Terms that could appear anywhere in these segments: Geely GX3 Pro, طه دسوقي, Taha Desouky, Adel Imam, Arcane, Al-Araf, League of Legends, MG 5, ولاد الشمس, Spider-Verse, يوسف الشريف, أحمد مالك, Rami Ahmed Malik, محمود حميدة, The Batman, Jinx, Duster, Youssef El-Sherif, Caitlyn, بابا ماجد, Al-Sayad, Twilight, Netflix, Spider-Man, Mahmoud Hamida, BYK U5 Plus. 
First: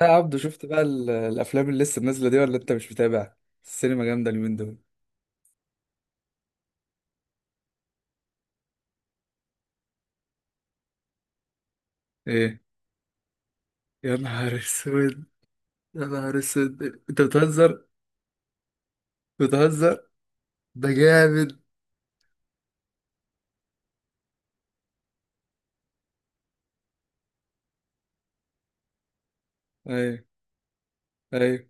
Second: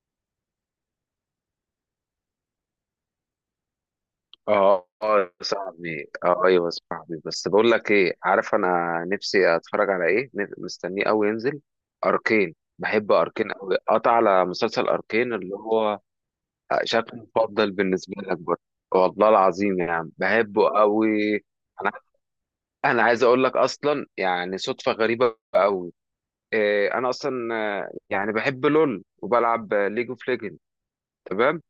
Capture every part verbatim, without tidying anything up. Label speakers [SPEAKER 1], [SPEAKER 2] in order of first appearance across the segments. [SPEAKER 1] يا عبدو، شفت بقى ال- الافلام اللي لسه نازله دي ولا انت مش متابع؟ السينما جامده اليومين دول.
[SPEAKER 2] اه اه يا صاحبي، اه ايوه يا صاحبي، بس بقول لك ايه، عارف انا نفسي اتفرج على ايه؟ نف- مستنيه قوي ينزل اركين،
[SPEAKER 1] ايه؟
[SPEAKER 2] بحب اركين قوي. قطع
[SPEAKER 1] يا
[SPEAKER 2] على
[SPEAKER 1] نهار
[SPEAKER 2] مسلسل
[SPEAKER 1] اسود،
[SPEAKER 2] اركين اللي هو
[SPEAKER 1] يا نهار
[SPEAKER 2] آه،
[SPEAKER 1] اسود! انت
[SPEAKER 2] شكله مفضل
[SPEAKER 1] بتهزر،
[SPEAKER 2] بالنسبه لك برضه. والله العظيم يا
[SPEAKER 1] بتهزر.
[SPEAKER 2] عم بحبه
[SPEAKER 1] ده
[SPEAKER 2] قوي.
[SPEAKER 1] جامد.
[SPEAKER 2] انا انا عايز اقول لك اصلا، يعني صدفه غريبه قوي. إيه، انا اصلا آه، يعني بحب لول وبلعب ليج
[SPEAKER 1] ايوه،
[SPEAKER 2] اوف ليجند. تمام.
[SPEAKER 1] ايوه.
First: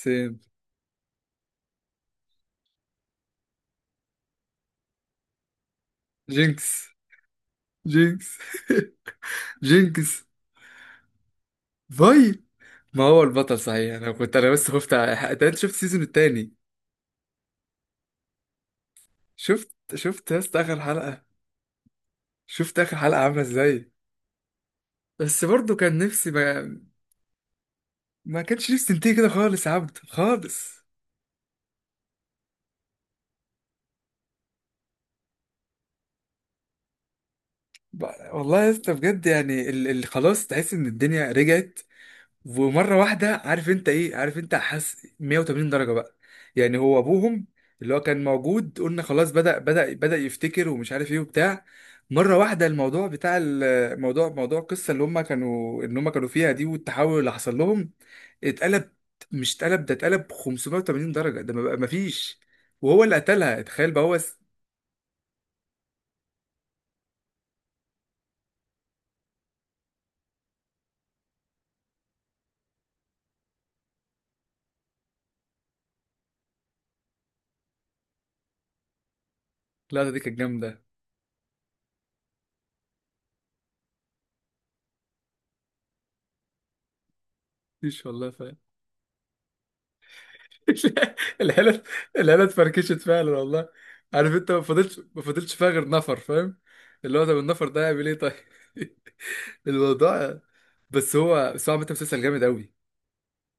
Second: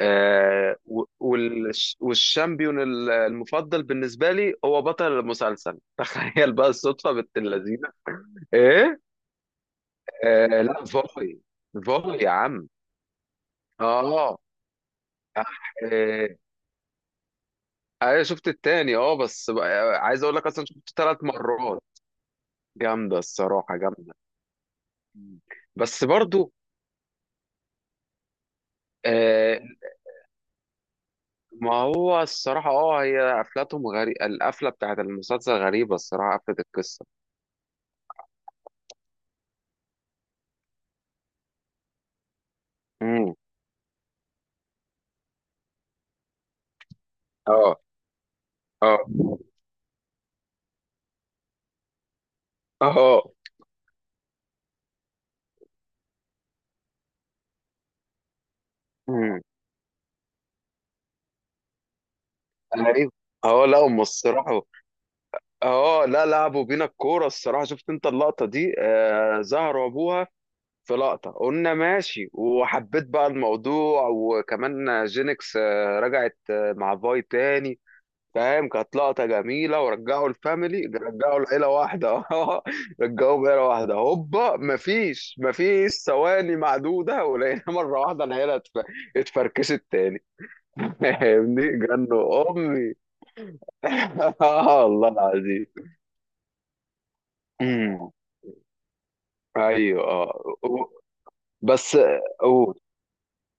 [SPEAKER 1] سيم.
[SPEAKER 2] آه، و- والش- والشامبيون ال- المفضل بالنسبة لي هو بطل المسلسل تخيل بقى
[SPEAKER 1] جينكس،
[SPEAKER 2] الصدفة بنت اللذينة.
[SPEAKER 1] جينكس
[SPEAKER 2] ايه.
[SPEAKER 1] جينكس.
[SPEAKER 2] آه، لا فوي، فوي يا
[SPEAKER 1] باي.
[SPEAKER 2] عم.
[SPEAKER 1] ما هو البطل صحيح. انا كنت،
[SPEAKER 2] اه،
[SPEAKER 1] انا بس خفت ع- انت أنت شفت السيزون
[SPEAKER 2] آه،
[SPEAKER 1] التاني؟
[SPEAKER 2] انا شفت التاني، اه، بس
[SPEAKER 1] شفت
[SPEAKER 2] بقى- عايز
[SPEAKER 1] شفت
[SPEAKER 2] اقول
[SPEAKER 1] يا
[SPEAKER 2] لك
[SPEAKER 1] اسطى
[SPEAKER 2] اصلا
[SPEAKER 1] اخر
[SPEAKER 2] شفت ثلاث
[SPEAKER 1] حلقه.
[SPEAKER 2] مرات.
[SPEAKER 1] شفت اخر حلقه
[SPEAKER 2] جامده
[SPEAKER 1] عامله
[SPEAKER 2] الصراحه،
[SPEAKER 1] ازاي؟
[SPEAKER 2] جامده. مم.
[SPEAKER 1] بس برضو كان
[SPEAKER 2] بس
[SPEAKER 1] نفسي
[SPEAKER 2] برضو،
[SPEAKER 1] ما, ما كانش نفسي تنتهي كده
[SPEAKER 2] آه،
[SPEAKER 1] خالص، يا عبد، خالص.
[SPEAKER 2] ما هو الصراحه، اه، هي قفلتهم غريبه، القفله بتاعت المسلسل غريبه الصراحه، قفله القصه.
[SPEAKER 1] ب- والله يا اسطى، بجد يعني اللي خلاص تحس ان الدنيا رجعت. ومره
[SPEAKER 2] امم.
[SPEAKER 1] واحده، عارف انت ايه، عارف انت حاسس مية وتمانين درجه بقى. يعني هو ابوهم،
[SPEAKER 2] اه.
[SPEAKER 1] اللي هو كان موجود
[SPEAKER 2] اه.
[SPEAKER 1] قلنا خلاص، بدأ بدأ بدأ يفتكر ومش عارف ايه وبتاع. مره واحده الموضوع،
[SPEAKER 2] اه.
[SPEAKER 1] بتاع الموضوع موضوع القصه اللي هم كانوا ان هم كانوا فيها دي، والتحول اللي حصل لهم. اتقلب،
[SPEAKER 2] امم.
[SPEAKER 1] مش اتقلب ده، اتقلب خمسمية وتمانين درجه، ده ما بقى- ما فيش. وهو
[SPEAKER 2] ايوه.
[SPEAKER 1] اللي قتلها،
[SPEAKER 2] اه لا،
[SPEAKER 1] تخيل
[SPEAKER 2] هم
[SPEAKER 1] بقى هو الس-
[SPEAKER 2] الصراحه اه، لا، لعبوا بينا الكوره الصراحه. شفت انت اللقطه دي؟ آه، زهروا ابوها في لقطه، قلنا ماشي وحبيت بقى الموضوع. وكمان جينكس آه رجعت آه مع فاي تاني، فاهم؟ كانت لقطه جميله،
[SPEAKER 1] اللقطه دي
[SPEAKER 2] ورجعوا
[SPEAKER 1] كانت جامده.
[SPEAKER 2] الفاميلي، رجعوا العيله واحده اه، رجعوا عيله واحده. هوبا، مفيش، مفيش ثواني معدوده ولقينا مره
[SPEAKER 1] مفيش
[SPEAKER 2] واحده
[SPEAKER 1] والله.
[SPEAKER 2] العيله اتف- اتفركشت تاني فاهمني؟
[SPEAKER 1] العيله، العيله
[SPEAKER 2] جنوا
[SPEAKER 1] اتفركشت
[SPEAKER 2] امي
[SPEAKER 1] فعلا والله. عارف انت، ما
[SPEAKER 2] اه
[SPEAKER 1] فضلتش
[SPEAKER 2] والله
[SPEAKER 1] ما فضلتش
[SPEAKER 2] العظيم.
[SPEAKER 1] فيها غير نفر فاهم؟ اللي هو طب النفر ده هيعمل
[SPEAKER 2] امم.
[SPEAKER 1] ايه طيب؟
[SPEAKER 2] ايوه.
[SPEAKER 1] الموضوع.
[SPEAKER 2] اه و-
[SPEAKER 1] بس هو بس هو عامة
[SPEAKER 2] بس
[SPEAKER 1] مسلسل جامد قوي،
[SPEAKER 2] قول.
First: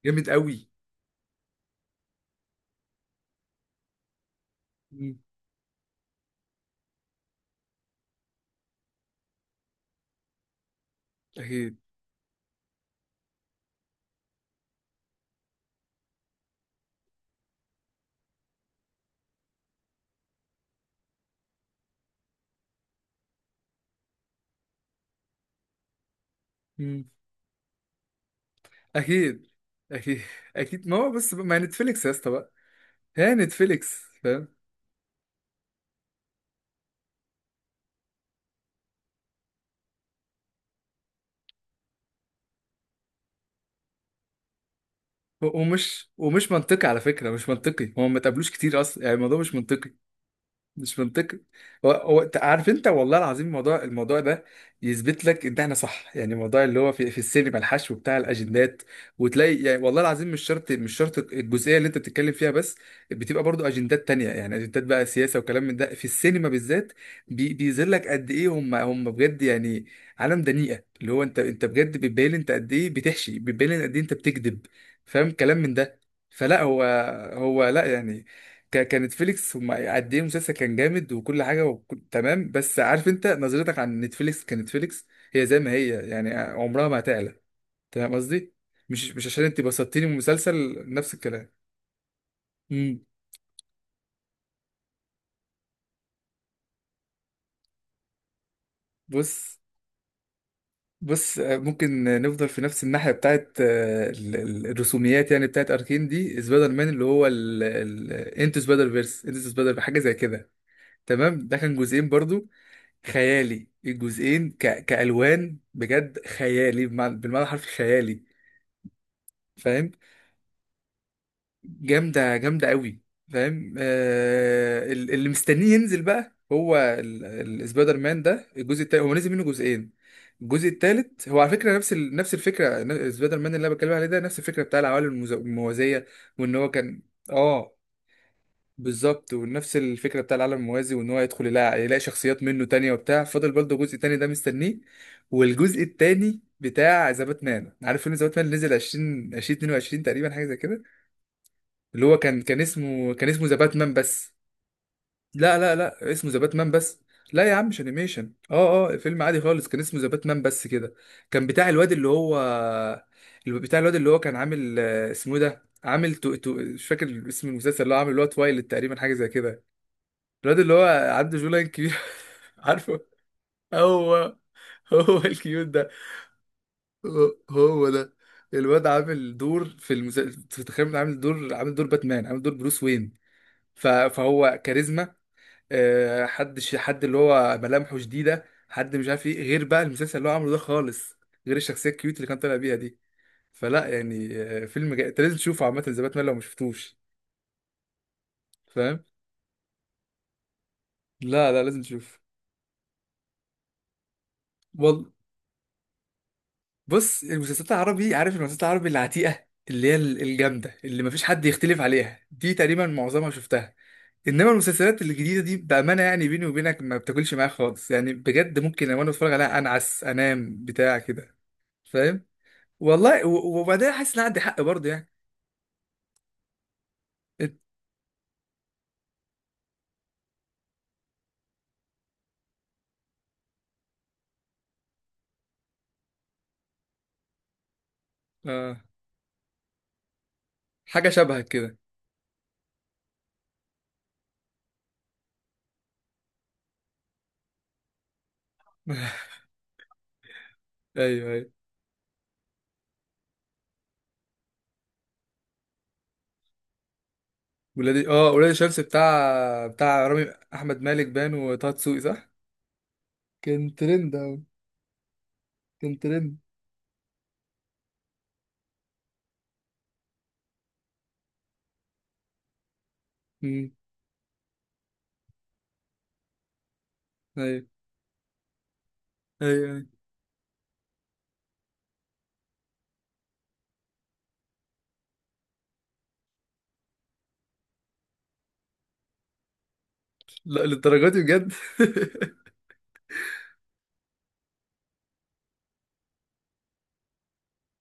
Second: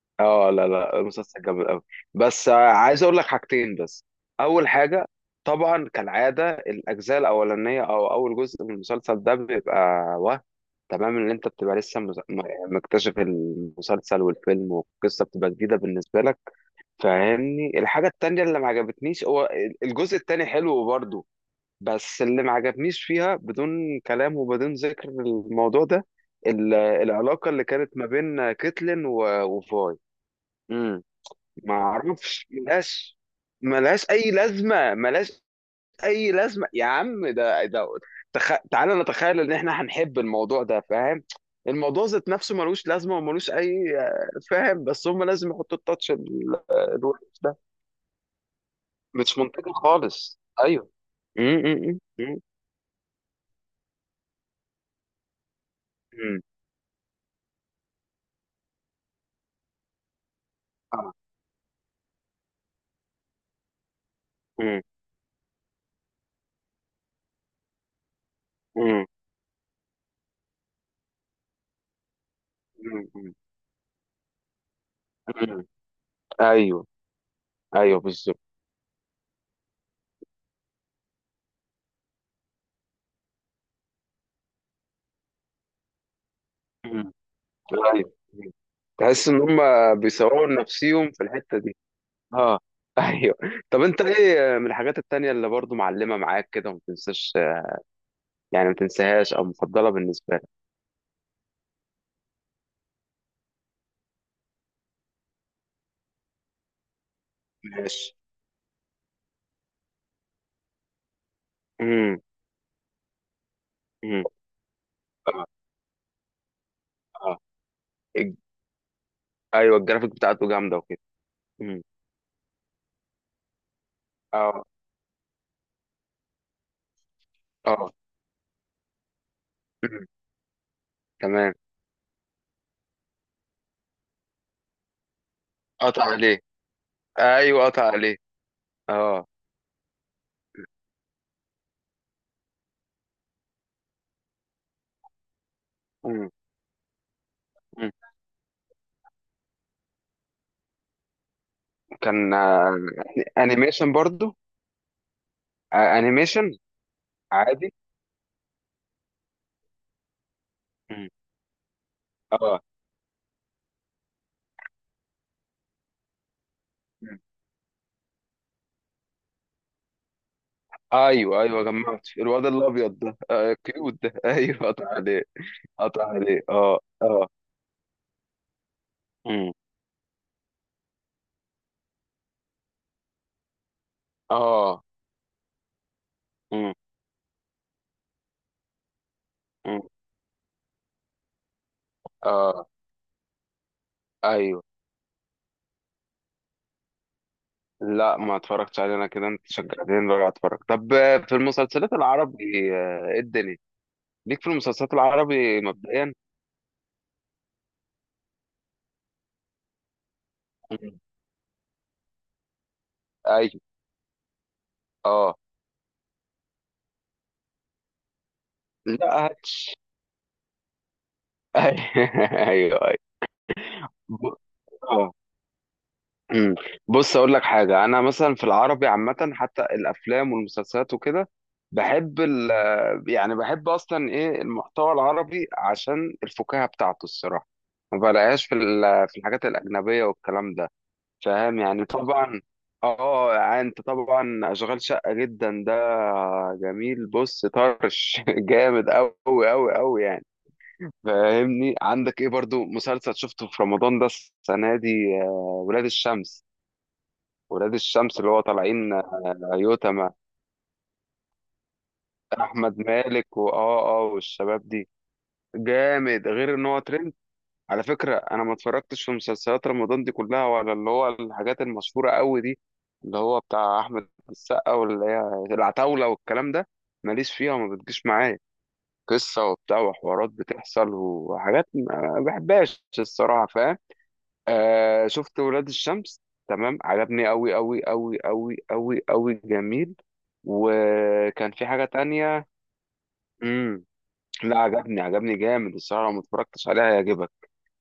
[SPEAKER 1] جامد
[SPEAKER 2] اه لا
[SPEAKER 1] قوي.
[SPEAKER 2] لا، المسلسل جامد قوي، بس آه، عايز اقول لك حاجتين بس. اول حاجه،
[SPEAKER 1] مم.
[SPEAKER 2] طبعا كالعاده، الاجزاء الاولانيه او اول جزء من المسلسل ده بيبقى وهم. تمام؟ ان انت بتبقى
[SPEAKER 1] اكيد.
[SPEAKER 2] لسه مز- م- مكتشف المسلسل والفيلم، والقصه بتبقى جديده بالنسبه لك. فاهمني؟ الحاجه التانيه اللي ما عجبتنيش هو الجزء التاني حلو برضه، بس اللي ما عجبنيش فيها، بدون كلام وبدون ذكر الموضوع ده، ال-
[SPEAKER 1] مم.
[SPEAKER 2] العلاقة اللي كانت ما بين كيتلين و-
[SPEAKER 1] اكيد،
[SPEAKER 2] وفاي.
[SPEAKER 1] اكيد، اكيد. ما
[SPEAKER 2] امم.
[SPEAKER 1] هو بس ما
[SPEAKER 2] ما
[SPEAKER 1] نتفليكس يا اسطى
[SPEAKER 2] اعرفش،
[SPEAKER 1] بقى.
[SPEAKER 2] ملهاش،
[SPEAKER 1] هي نتفليكس
[SPEAKER 2] ملهاش اي
[SPEAKER 1] فاهم.
[SPEAKER 2] لازمة، ملهاش اي لازمة يا عم. ده ده تخ... تعالى نتخيل ان احنا هنحب الموضوع ده، فاهم؟ الموضوع ذات نفسه ملوش لازمة وملوش اي آه، فاهم؟ بس هم
[SPEAKER 1] و-
[SPEAKER 2] لازم يحطوا
[SPEAKER 1] ومش
[SPEAKER 2] التاتش
[SPEAKER 1] ومش
[SPEAKER 2] ال-
[SPEAKER 1] منطقي
[SPEAKER 2] آه،
[SPEAKER 1] على فكرة،
[SPEAKER 2] الوحش
[SPEAKER 1] مش
[SPEAKER 2] ده.
[SPEAKER 1] منطقي. هو ما تقابلوش كتير اصلا يعني،
[SPEAKER 2] مش
[SPEAKER 1] الموضوع مش
[SPEAKER 2] منطقي
[SPEAKER 1] منطقي.
[SPEAKER 2] خالص، ايوه.
[SPEAKER 1] مش منطقي.
[SPEAKER 2] امم
[SPEAKER 1] هو هو ت-
[SPEAKER 2] امم
[SPEAKER 1] عارف انت، والله العظيم الموضوع الموضوع ده يثبت لك ان احنا صح. يعني الموضوع اللي هو في, في السينما، الحشو بتاع الاجندات. وتلاقي يعني والله العظيم، مش شرط، مش شرط الجزئيه اللي انت بتتكلم فيها بس. بتبقى برضو اجندات تانية، يعني
[SPEAKER 2] امم.
[SPEAKER 1] اجندات بقى سياسه وكلام من ده في السينما بالذات. بي بيظهر لك قد ايه هم
[SPEAKER 2] مم.
[SPEAKER 1] هم بجد يعني. عالم دنيئه، اللي هو انت انت بجد بتبين انت قد ايه
[SPEAKER 2] مم.
[SPEAKER 1] بتحشي، بتبين قد ايه انت بتكذب. فاهم كلام
[SPEAKER 2] مم.
[SPEAKER 1] من ده. فلا، هو
[SPEAKER 2] ايوه.
[SPEAKER 1] هو لا
[SPEAKER 2] ايوه
[SPEAKER 1] يعني.
[SPEAKER 2] بالظبط.
[SPEAKER 1] ك- كانت فيليكس هم قد ايه، المسلسل كان جامد وكل حاجه وكل تمام. بس عارف انت، نظرتك عن نتفليكس كنتفليكس هي زي ما هي يعني، عمرها ما
[SPEAKER 2] مم.
[SPEAKER 1] هتعلى.
[SPEAKER 2] ايوه.
[SPEAKER 1] تمام؟
[SPEAKER 2] مم.
[SPEAKER 1] قصدي مش مش
[SPEAKER 2] تحس ان
[SPEAKER 1] عشان
[SPEAKER 2] هم
[SPEAKER 1] انت بسطتيني من
[SPEAKER 2] بيصوروا
[SPEAKER 1] مسلسل.
[SPEAKER 2] نفسيهم
[SPEAKER 1] نفس
[SPEAKER 2] في
[SPEAKER 1] الكلام.
[SPEAKER 2] الحته دي. اه
[SPEAKER 1] امم
[SPEAKER 2] ايوه. طب انت ايه من الحاجات التانية اللي برضو معلمه معاك كده وما تنساش؟ يعني ما تنساهاش او
[SPEAKER 1] بص،
[SPEAKER 2] مفضله بالنسبه لك.
[SPEAKER 1] بص. آه، ممكن نفضل في نفس الناحيه بتاعت آه، ال- ال- الرسوميات، يعني بتاعت اركين دي. سبايدر مان اللي هو ال... ال...
[SPEAKER 2] ماشي.
[SPEAKER 1] انتو سبايدر فيرس، انتو سبايدر حاجه زي كده. تمام، ده كان جزئين
[SPEAKER 2] امم.
[SPEAKER 1] برضو. خيالي
[SPEAKER 2] امم.
[SPEAKER 1] الجزئين ك...
[SPEAKER 2] اه.
[SPEAKER 1] كألوان بجد، خيالي بمعنى
[SPEAKER 2] اه.
[SPEAKER 1] بالمعنى الحرفي خيالي.
[SPEAKER 2] الج- ايوه،
[SPEAKER 1] فاهم.
[SPEAKER 2] الجرافيك بتاعته جامده وكده. امم.
[SPEAKER 1] جامدة، جامدة قوي. فاهم.
[SPEAKER 2] اه.
[SPEAKER 1] آه... ال- اللي مستنيه ينزل بقى هو ال...
[SPEAKER 2] اه.
[SPEAKER 1] السبايدر مان ده. الجزء التالت هو نزل منه جزئين.
[SPEAKER 2] مم.
[SPEAKER 1] الجزء التالت هو على
[SPEAKER 2] تمام.
[SPEAKER 1] فكرة نفس ال... نفس الفكرة، ن- سبايدر مان اللي انا بتكلم عليه ده نفس الفكرة بتاع العوالم المز-
[SPEAKER 2] قطع
[SPEAKER 1] الموازية.
[SPEAKER 2] عليه.
[SPEAKER 1] وان هو كان،
[SPEAKER 2] ايوه
[SPEAKER 1] اه
[SPEAKER 2] قطع عليه. اه.
[SPEAKER 1] بالظبط. ونفس الفكره بتاع العالم الموازي، وان هو يدخل يلاقي, يلاقي شخصيات منه تانية وبتاع. فاضل برضه جزء تاني ده مستنيه. والجزء
[SPEAKER 2] مم.
[SPEAKER 1] التاني بتاع ذا باتمان،
[SPEAKER 2] مم.
[SPEAKER 1] عارف فيلم ذا باتمان نزل عشرين الفين واتنين وعشرين تقريبا، حاجه زي كده. اللي هو
[SPEAKER 2] كان
[SPEAKER 1] كان كان
[SPEAKER 2] آه،
[SPEAKER 1] اسمه كان اسمه ذا
[SPEAKER 2] انيميشن
[SPEAKER 1] باتمان بس.
[SPEAKER 2] برضو؟
[SPEAKER 1] لا لا
[SPEAKER 2] آه،
[SPEAKER 1] لا، اسمه ذا
[SPEAKER 2] انيميشن؟
[SPEAKER 1] باتمان بس. لا يا عم،
[SPEAKER 2] عادي.
[SPEAKER 1] مش انيميشن، اه اه. فيلم عادي خالص، كان اسمه ذا باتمان بس كده.
[SPEAKER 2] مم.
[SPEAKER 1] كان بتاع الواد اللي هو
[SPEAKER 2] اه.
[SPEAKER 1] اللي بتاع الواد اللي هو كان عامل، آه، اسمه إيه ده، عامل تو... تو... مش
[SPEAKER 2] مم.
[SPEAKER 1] فاكر اسم المسلسل اللي هو عامل، اللي هو تويلايت تقريبا، حاجه زي كده. الواد اللي هو عنده
[SPEAKER 2] ايوه ايوه،
[SPEAKER 1] جولان كبير.
[SPEAKER 2] جمعت الواد الابيض
[SPEAKER 1] عارفه.
[SPEAKER 2] ده آه كيوت ده
[SPEAKER 1] هو
[SPEAKER 2] ايوه قطع
[SPEAKER 1] هو
[SPEAKER 2] عليه،
[SPEAKER 1] الكيوت ده.
[SPEAKER 2] قطع عليه. اه اه.
[SPEAKER 1] هو, هو ده. الواد عامل
[SPEAKER 2] مم.
[SPEAKER 1] دور في المسلسل، تخيل، عامل دور، عامل دور باتمان، عامل دور بروس وين. ف... فهو
[SPEAKER 2] اه.
[SPEAKER 1] كاريزما، آه، حد
[SPEAKER 2] مم.
[SPEAKER 1] ش... حد اللي هو ملامحه شديدة، حد مش عارف ايه غير
[SPEAKER 2] مم.
[SPEAKER 1] بقى المسلسل اللي هو عامله ده خالص، غير الشخصية الكيوت اللي كان طالع
[SPEAKER 2] اه.
[SPEAKER 1] بيها دي. فلا يعني،
[SPEAKER 2] ايوه.
[SPEAKER 1] آه، فيلم جا... انت لازم تشوفه عامة زي باتمان لو ما شفتوش.
[SPEAKER 2] لا، ما اتفرجتش عليه
[SPEAKER 1] فاهم؟
[SPEAKER 2] انا كده. انت شجعتني بقى اتفرج. طب آه، في
[SPEAKER 1] لا لا، لازم
[SPEAKER 2] المسلسلات
[SPEAKER 1] تشوفه.
[SPEAKER 2] العربي آه، ايه الدنيا ليك في المسلسلات العربي مبدئيا؟
[SPEAKER 1] بص، المسلسلات العربي، عارف المسلسلات العربي العتيقة اللي هي ال- الجامدة
[SPEAKER 2] مم.
[SPEAKER 1] اللي مفيش حد يختلف عليها دي، تقريبا معظمها
[SPEAKER 2] ايوه.
[SPEAKER 1] شفتها. انما المسلسلات
[SPEAKER 2] اه
[SPEAKER 1] الجديدة دي بأمانة يعني، بيني وبينك، ما بتاكلش معايا خالص يعني، بجد ممكن وانا
[SPEAKER 2] لا
[SPEAKER 1] بتفرج عليها
[SPEAKER 2] هاتش
[SPEAKER 1] انعس، انام بتاع كده. فاهم؟
[SPEAKER 2] ايوه ايوه.
[SPEAKER 1] والله، و- وبعدين حاسس ان أنا
[SPEAKER 2] ب-
[SPEAKER 1] عندي حق برضه يعني.
[SPEAKER 2] اه امم. بص اقول لك
[SPEAKER 1] إت-
[SPEAKER 2] حاجه، انا مثلا في العربي عامه، حتى الافلام والمسلسلات وكده، بحب ال يعني بحب اصلا ايه المحتوى العربي عشان الفكاهه بتاعته الصراحه. ما بلاقيهاش في
[SPEAKER 1] آه،
[SPEAKER 2] ال- في الحاجات الاجنبيه والكلام ده،
[SPEAKER 1] حاجة شبهك
[SPEAKER 2] فاهم
[SPEAKER 1] كده.
[SPEAKER 2] يعني؟ طبعا. اه يعني، انت طبعا اشغال شقه جدا ده، جميل. بص طرش جامد قوي قوي قوي يعني.
[SPEAKER 1] ايوه، ايوه.
[SPEAKER 2] فاهمني؟ عندك ايه برضو مسلسل شفته في رمضان ده السنه دي؟ آه، ولاد الشمس، ولاد
[SPEAKER 1] ولادي
[SPEAKER 2] الشمس
[SPEAKER 1] اه
[SPEAKER 2] اللي هو
[SPEAKER 1] ولاد الشمس
[SPEAKER 2] طالعين آه،
[SPEAKER 1] بتاع بتاع
[SPEAKER 2] يوتما،
[SPEAKER 1] رامي احمد مالك، بان وطه دسوقي، صح؟
[SPEAKER 2] احمد مالك واه
[SPEAKER 1] كان
[SPEAKER 2] اه آه،
[SPEAKER 1] ترند أوي،
[SPEAKER 2] والشباب دي.
[SPEAKER 1] كان
[SPEAKER 2] جامد،
[SPEAKER 1] ترند.
[SPEAKER 2] غير ان هو ترند. على فكره انا ما اتفرجتش في مسلسلات رمضان دي كلها، ولا اللي هو الحاجات المشهوره قوي دي، اللي هو
[SPEAKER 1] امم،
[SPEAKER 2] بتاع احمد السقا واللي هي العتاوله والكلام ده. ماليش فيها
[SPEAKER 1] ايوه،
[SPEAKER 2] وما بتجيش معايا، قصه
[SPEAKER 1] ايوه،
[SPEAKER 2] وبتاع
[SPEAKER 1] أيوه.
[SPEAKER 2] وحوارات بتحصل وحاجات ما بحبهاش الصراحه، فاهم؟ آه، شفت ولاد الشمس. تمام، عجبني قوي قوي قوي قوي قوي قوي، جميل.
[SPEAKER 1] لا، للدرجة دي
[SPEAKER 2] وكان
[SPEAKER 1] بجد.
[SPEAKER 2] في حاجة تانية. امم. لا، عجبني، عجبني جامد الصراحة. لو ما اتفرجتش عليها هيعجبك.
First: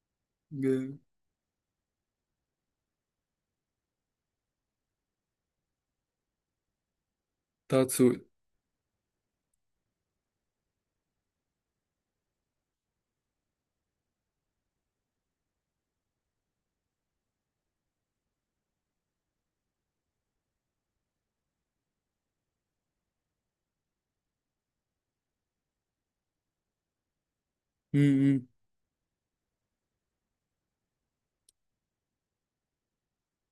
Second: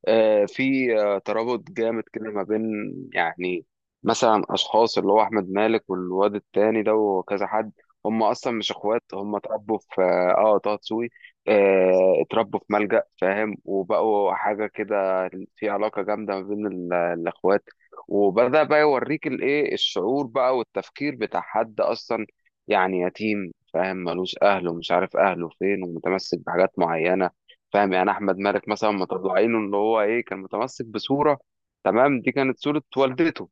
[SPEAKER 2] آه، في
[SPEAKER 1] جامد.
[SPEAKER 2] آه، ترابط جامد كده ما بين، يعني مثلا، اشخاص اللي هو احمد مالك والواد التاني ده وكذا حد.
[SPEAKER 1] طه دسوقي.
[SPEAKER 2] هم اصلا مش اخوات، هم اتربوا في اه آه، طه دسوقي، آه، اتربوا في ملجأ فاهم، وبقوا حاجه كده. في علاقه جامده ما بين ال- الاخوات. وبدأ بقى يوريك الايه، الشعور بقى والتفكير بتاع حد اصلا يعني يتيم، فاهم؟ ملوش اهله ومش عارف اهله فين، ومتمسك بحاجات معينه، فاهم؟ يعني احمد
[SPEAKER 1] امم،
[SPEAKER 2] مالك مثلا مطلعينه ان هو ايه، كان متمسك بصوره. تمام؟ دي كانت صوره والدته.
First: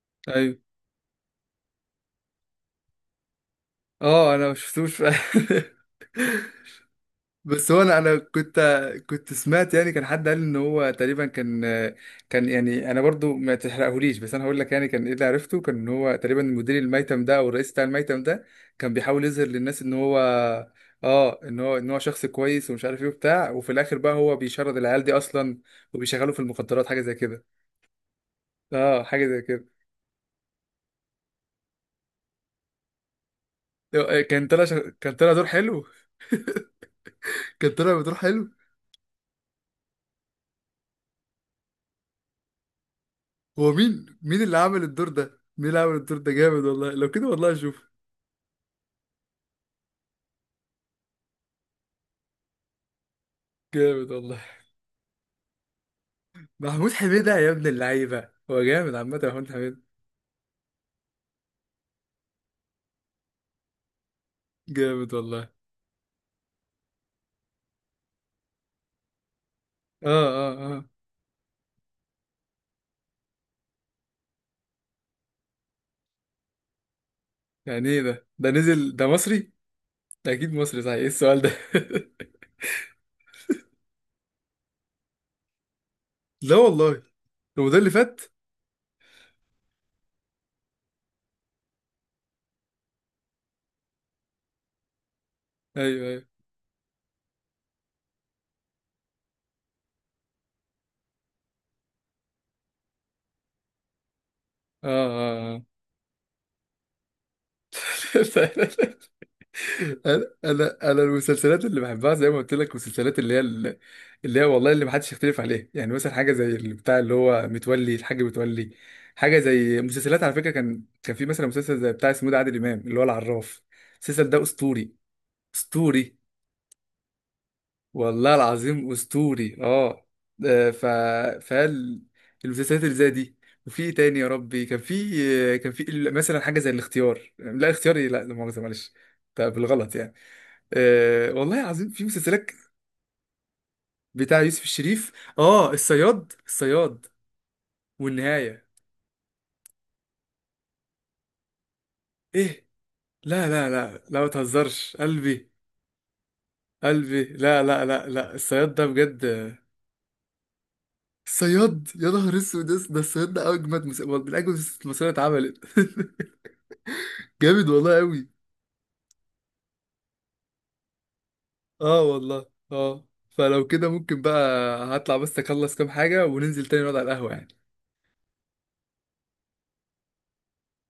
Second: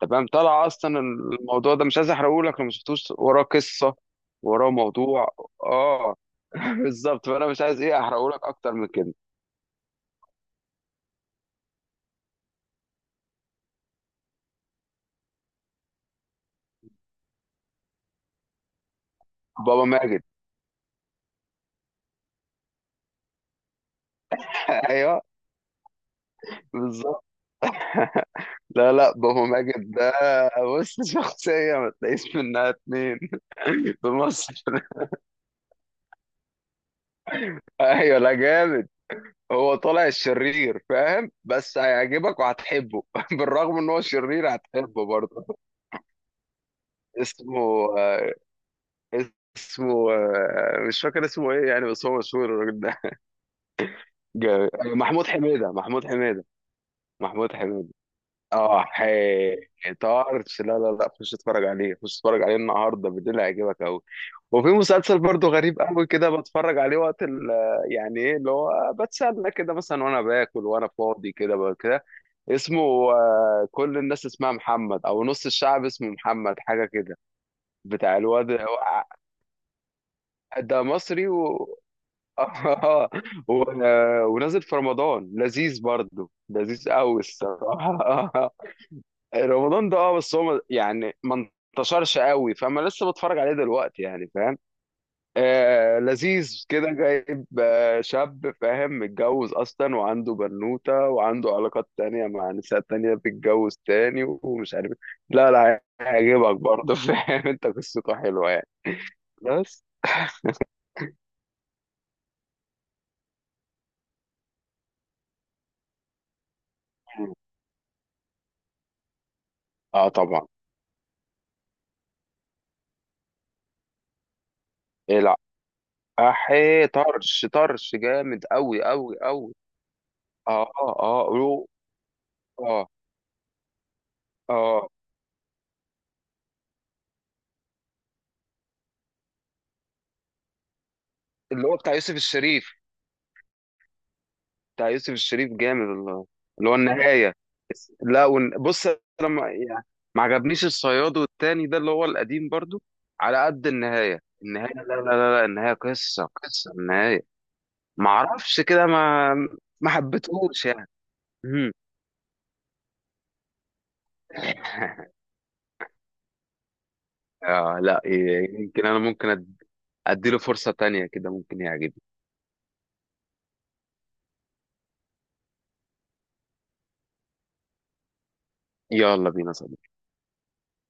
[SPEAKER 2] تمام،
[SPEAKER 1] ايوه،
[SPEAKER 2] طلع اصلا الموضوع ده، مش عايز احرقه لك لو ما شفتوش، وراه قصه،
[SPEAKER 1] اه. انا ما
[SPEAKER 2] وراه
[SPEAKER 1] شفتوش فعلا.
[SPEAKER 2] موضوع. اه بالظبط، فانا مش
[SPEAKER 1] بس
[SPEAKER 2] عايز
[SPEAKER 1] هو انا
[SPEAKER 2] ايه
[SPEAKER 1] انا
[SPEAKER 2] احرقه لك
[SPEAKER 1] كنت
[SPEAKER 2] اكتر من كده.
[SPEAKER 1] كنت سمعت يعني، كان حد قال ان هو تقريبا كان. كان يعني انا برضو ما تحرقهوليش، بس انا هقول لك يعني كان ايه اللي عرفته، كان ان هو تقريبا المدير الميتم ده او الرئيس بتاع الميتم ده، كان بيحاول يظهر للناس
[SPEAKER 2] بابا
[SPEAKER 1] ان هو
[SPEAKER 2] ماجد.
[SPEAKER 1] اه ان هو ان هو شخص كويس ومش عارف ايه وبتاع، وفي الاخر بقى هو بيشرد العيال دي
[SPEAKER 2] ايوه
[SPEAKER 1] اصلا وبيشغلوا في المخدرات، حاجه زي
[SPEAKER 2] بالظبط.
[SPEAKER 1] كده.
[SPEAKER 2] لا
[SPEAKER 1] اه،
[SPEAKER 2] لا،
[SPEAKER 1] حاجه زي
[SPEAKER 2] بابا
[SPEAKER 1] كده.
[SPEAKER 2] ماجد ده بص، شخصيه ما تلاقيش منها اتنين في
[SPEAKER 1] كان
[SPEAKER 2] مصر.
[SPEAKER 1] طلع شخ- كان طلع دور حلو. كان طلع بدور
[SPEAKER 2] ايوه لا
[SPEAKER 1] حلو.
[SPEAKER 2] جامد. هو طالع الشرير فاهم، بس هيعجبك وهتحبه
[SPEAKER 1] هو
[SPEAKER 2] بالرغم ان هو
[SPEAKER 1] مين مين
[SPEAKER 2] شرير
[SPEAKER 1] اللي عمل
[SPEAKER 2] هتحبه
[SPEAKER 1] الدور ده،
[SPEAKER 2] برضه.
[SPEAKER 1] مين اللي عمل الدور ده جامد والله، لو كده والله
[SPEAKER 2] اسمه
[SPEAKER 1] اشوف.
[SPEAKER 2] آه، اسمه آه، مش فاكر اسمه ايه يعني، بس هو مشهور الراجل ده.
[SPEAKER 1] جامد والله.
[SPEAKER 2] جامد. محمود حميدة محمود حميدة،
[SPEAKER 1] محمود حميدة، يا
[SPEAKER 2] محمود
[SPEAKER 1] ابن
[SPEAKER 2] حميدة.
[SPEAKER 1] اللعيبة، هو
[SPEAKER 2] اه.
[SPEAKER 1] جامد عامة محمود حميدة.
[SPEAKER 2] حيطارش. لا لا لا، خش اتفرج عليه، خش اتفرج عليه النهارده بالليل، هيعجبك قوي. وفي
[SPEAKER 1] جامد
[SPEAKER 2] مسلسل برضه
[SPEAKER 1] والله.
[SPEAKER 2] غريب قوي كده بتفرج عليه وقت ال- يعني ايه اللي هو، بتسلى كده مثلا
[SPEAKER 1] اه
[SPEAKER 2] وانا
[SPEAKER 1] اه
[SPEAKER 2] باكل
[SPEAKER 1] اه،
[SPEAKER 2] وانا فاضي كده. اسمه آه، كل الناس اسمها محمد، او نص الشعب اسمه محمد، حاجه كده.
[SPEAKER 1] يعني ايه
[SPEAKER 2] بتاع
[SPEAKER 1] ده
[SPEAKER 2] الواد
[SPEAKER 1] ده نزل،
[SPEAKER 2] هو-
[SPEAKER 1] ده مصري؟ ده اكيد
[SPEAKER 2] ده
[SPEAKER 1] مصري، صحيح ايه
[SPEAKER 2] مصري
[SPEAKER 1] السؤال ده.
[SPEAKER 2] و... و... ونازل في رمضان، لذيذ برضه،
[SPEAKER 1] لا
[SPEAKER 2] لذيذ
[SPEAKER 1] والله.
[SPEAKER 2] قوي
[SPEAKER 1] هو ده اللي فات.
[SPEAKER 2] الصراحه رمضان ده اه، بس هو ما- يعني ما انتشرش قوي، فانا لسه بتفرج عليه دلوقتي يعني، فاهم؟ آه،
[SPEAKER 1] ايوه، ايوه،
[SPEAKER 2] لذيذ كده، جايب آه شاب فاهم متجوز اصلا وعنده بنوته، وعنده علاقات تانية مع نساء تانية، بتتجوز تاني ومش عارف
[SPEAKER 1] اه
[SPEAKER 2] إيه. لا
[SPEAKER 1] اه
[SPEAKER 2] لا، هيعجبك برضه فاهم؟ انت قصته حلوه يعني،
[SPEAKER 1] اه.
[SPEAKER 2] بس.
[SPEAKER 1] انا انا أنا المسلسلات اللي بحبها زي ما قلت لك، مسلسلات اللي هي ال- اللي هي والله اللي محدش يختلف عليها، يعني مثلا حاجه زي اللي بتاع، اللي هو متولي، الحاج متولي. حاجه زي
[SPEAKER 2] اه
[SPEAKER 1] مسلسلات، على
[SPEAKER 2] طبعا.
[SPEAKER 1] فكره، كان كان في مثلا مسلسل زي بتاع اسمه ده عادل امام، اللي هو العراف. المسلسل ده اسطوري.
[SPEAKER 2] إيه لا،
[SPEAKER 1] اسطوري
[SPEAKER 2] احي طرش، طرش
[SPEAKER 1] والله
[SPEAKER 2] جامد قوي
[SPEAKER 1] العظيم،
[SPEAKER 2] قوي قوي.
[SPEAKER 1] اسطوري. اه،
[SPEAKER 2] اه
[SPEAKER 1] آه، ف
[SPEAKER 2] اه اه
[SPEAKER 1] فال المسلسلات
[SPEAKER 2] اه
[SPEAKER 1] اللي زي دي. وفي إيه تاني يا ربي، كان
[SPEAKER 2] اه
[SPEAKER 1] في كان في مثلا حاجه زي الاختيار، لا اختياري، لا لا مؤاخذه، معلش. طب بالغلط يعني. آه والله
[SPEAKER 2] اللي هو
[SPEAKER 1] العظيم
[SPEAKER 2] بتاع
[SPEAKER 1] في
[SPEAKER 2] يوسف
[SPEAKER 1] مسلسلات.
[SPEAKER 2] الشريف.
[SPEAKER 1] بتاع يوسف
[SPEAKER 2] بتاع
[SPEAKER 1] الشريف،
[SPEAKER 2] يوسف الشريف
[SPEAKER 1] اه
[SPEAKER 2] جامد، اللي
[SPEAKER 1] الصياد،
[SPEAKER 2] اللي هو
[SPEAKER 1] الصياد
[SPEAKER 2] النهاية. لا ون...
[SPEAKER 1] والنهاية.
[SPEAKER 2] بص انا ما يعني، ما عجبنيش الصياد، والتاني ده اللي هو القديم
[SPEAKER 1] ايه
[SPEAKER 2] برضو، على
[SPEAKER 1] لا،
[SPEAKER 2] قد
[SPEAKER 1] لا لا
[SPEAKER 2] النهاية.
[SPEAKER 1] لا، ما
[SPEAKER 2] النهاية لا
[SPEAKER 1] تهزرش
[SPEAKER 2] لا لا, لا
[SPEAKER 1] قلبي.
[SPEAKER 2] النهاية، قصة قصة النهاية.
[SPEAKER 1] قلبي، لا لا لا
[SPEAKER 2] ما
[SPEAKER 1] لا،
[SPEAKER 2] اعرفش
[SPEAKER 1] الصياد ده
[SPEAKER 2] كده،
[SPEAKER 1] بجد.
[SPEAKER 2] ما ما حبيتهوش يعني. مم.
[SPEAKER 1] الصياد، يا نهار اسود، ده ده الصياد ده اجمد مس... وال- من اجمد المسلسلات اتعملت. جامد
[SPEAKER 2] آه
[SPEAKER 1] والله
[SPEAKER 2] لا،
[SPEAKER 1] قوي.
[SPEAKER 2] ي- يمكن انا ممكن أد... اديله فرصة تانية كده، ممكن
[SPEAKER 1] اه
[SPEAKER 2] يعجبني.
[SPEAKER 1] والله. اه، فلو كده ممكن بقى، هطلع بس اخلص كام حاجة وننزل تاني نقعد على القهوة يعني.
[SPEAKER 2] يلا بينا.